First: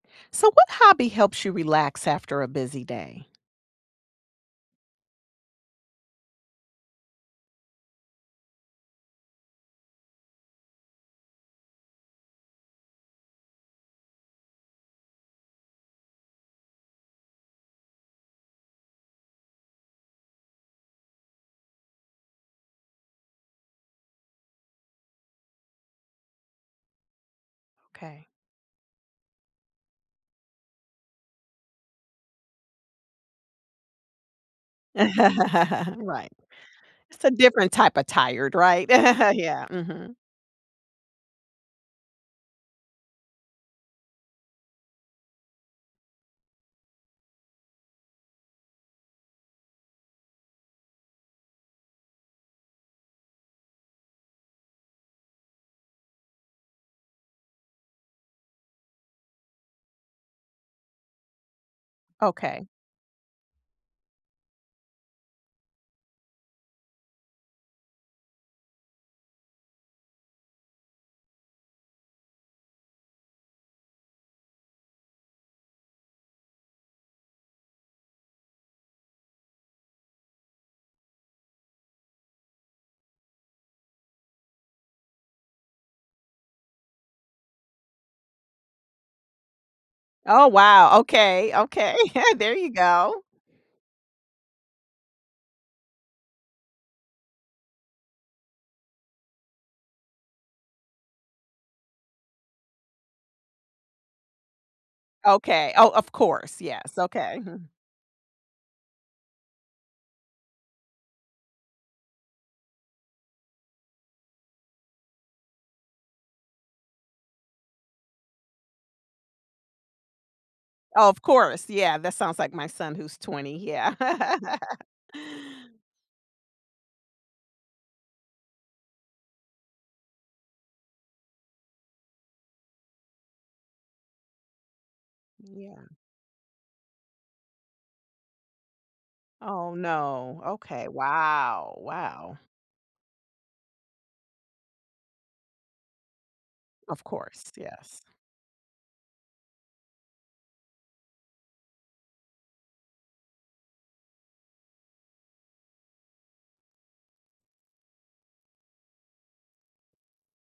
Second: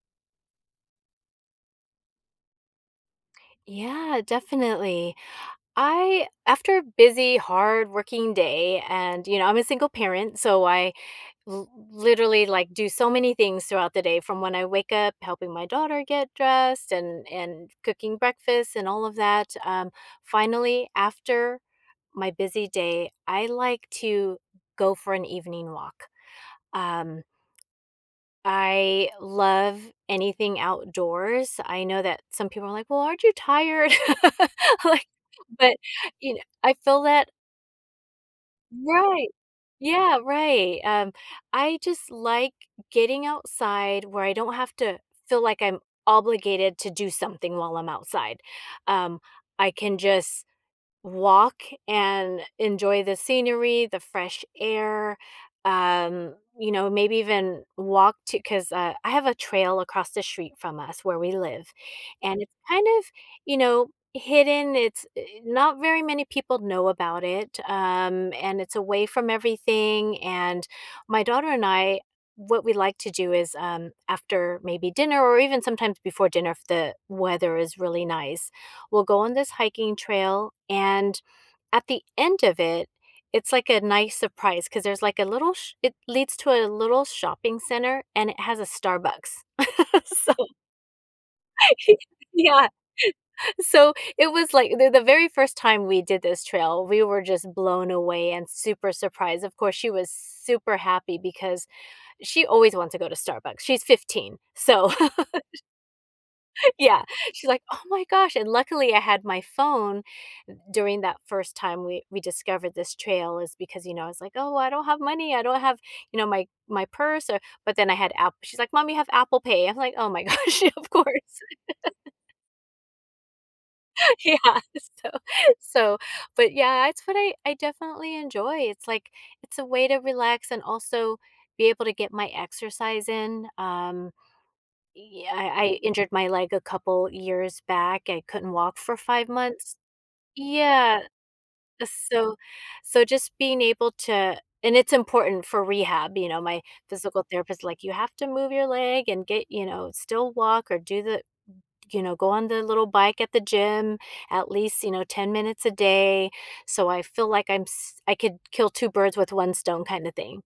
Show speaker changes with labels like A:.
A: So what hobby helps you relax after a busy day?
B: Yeah, definitely. I after a busy, hardworking day, and you know, I'm a single parent, so I l literally, like, do so many things throughout the day from when I wake up, helping my daughter get dressed, and and cooking breakfast, and all of that, um, finally, after my busy day, I like to go for an evening walk. Um
A: Okay.
B: I love anything outdoors, I know that some people are like, "Well, aren't you tired?" Like but,
A: Right.
B: you kn I feel
A: It's a
B: that
A: different type of tired, right?
B: Right
A: Yeah, mhm.
B: yeah, right, um, I just like getting outside where I don't have to feel like I'm obligated to do something while I'm outside, um, I can just walk and enjoy the scenery, the fresh air, um, you know, maybe even walk to 'cause, uh, I have a trail across the street from us where we live, and it's
A: Okay.
B: kind of, you know, hidden, it's i not very many people know about it, um, and it's away from everything, and my daughter and I, what we like to do is, um, after maybe dinner or even sometimes before dinner if the weather is really nice, we'll go on this hiking trail, and at the end of it, it's, like, a nice surprise 'cause there's, like, a little sh it leads to a little shopping center and it has a Starbucks. So
A: Oh wow! Okay, okay, there
B: yeah,
A: you go.
B: so it was, like the the very first time we did this trail, we were just blown away and super surprised, of course, she was super happy because she always wants to go to Starbucks, she's 15, so sh
A: Okay oh, of course, yes,
B: Yeah,
A: okay.
B: she's like, "Oh my gosh" and, luckily I had my phone during that first time we we discovered this trail is because, you know, it's, like, "Oh, I don't have money, I don't have" you know, "my my purse, or" but, then I had App she's like, "Mom, you have Apple Pay." I'm like, "Oh my gosh, of course."
A: Oh, of course, yeah, that sounds like my son who's 20, yeah.
B: Yeah, so so but, yeah, it's what I I definitely enjoy, it's, like, it's a way to relax and also be able to get my exercise in, um yeah, I I
A: Yeah.
B: injured my leg a couple years back, I couldn't walk for 5
A: Oh,
B: months.
A: no, okay,
B: Yeah,
A: wow!
B: so
A: Wow.
B: so just being able to and it's important for rehab, you know? My
A: Of
B: physical
A: course,
B: therapist, like, "You
A: yes.
B: have to move your leg and get" you know, "still walk or do the" you know, "go on the little bike at the gym, at least," you know, "10 minutes a day," so, I feel like I'm s I could kill two birds with one stone, kinda thing.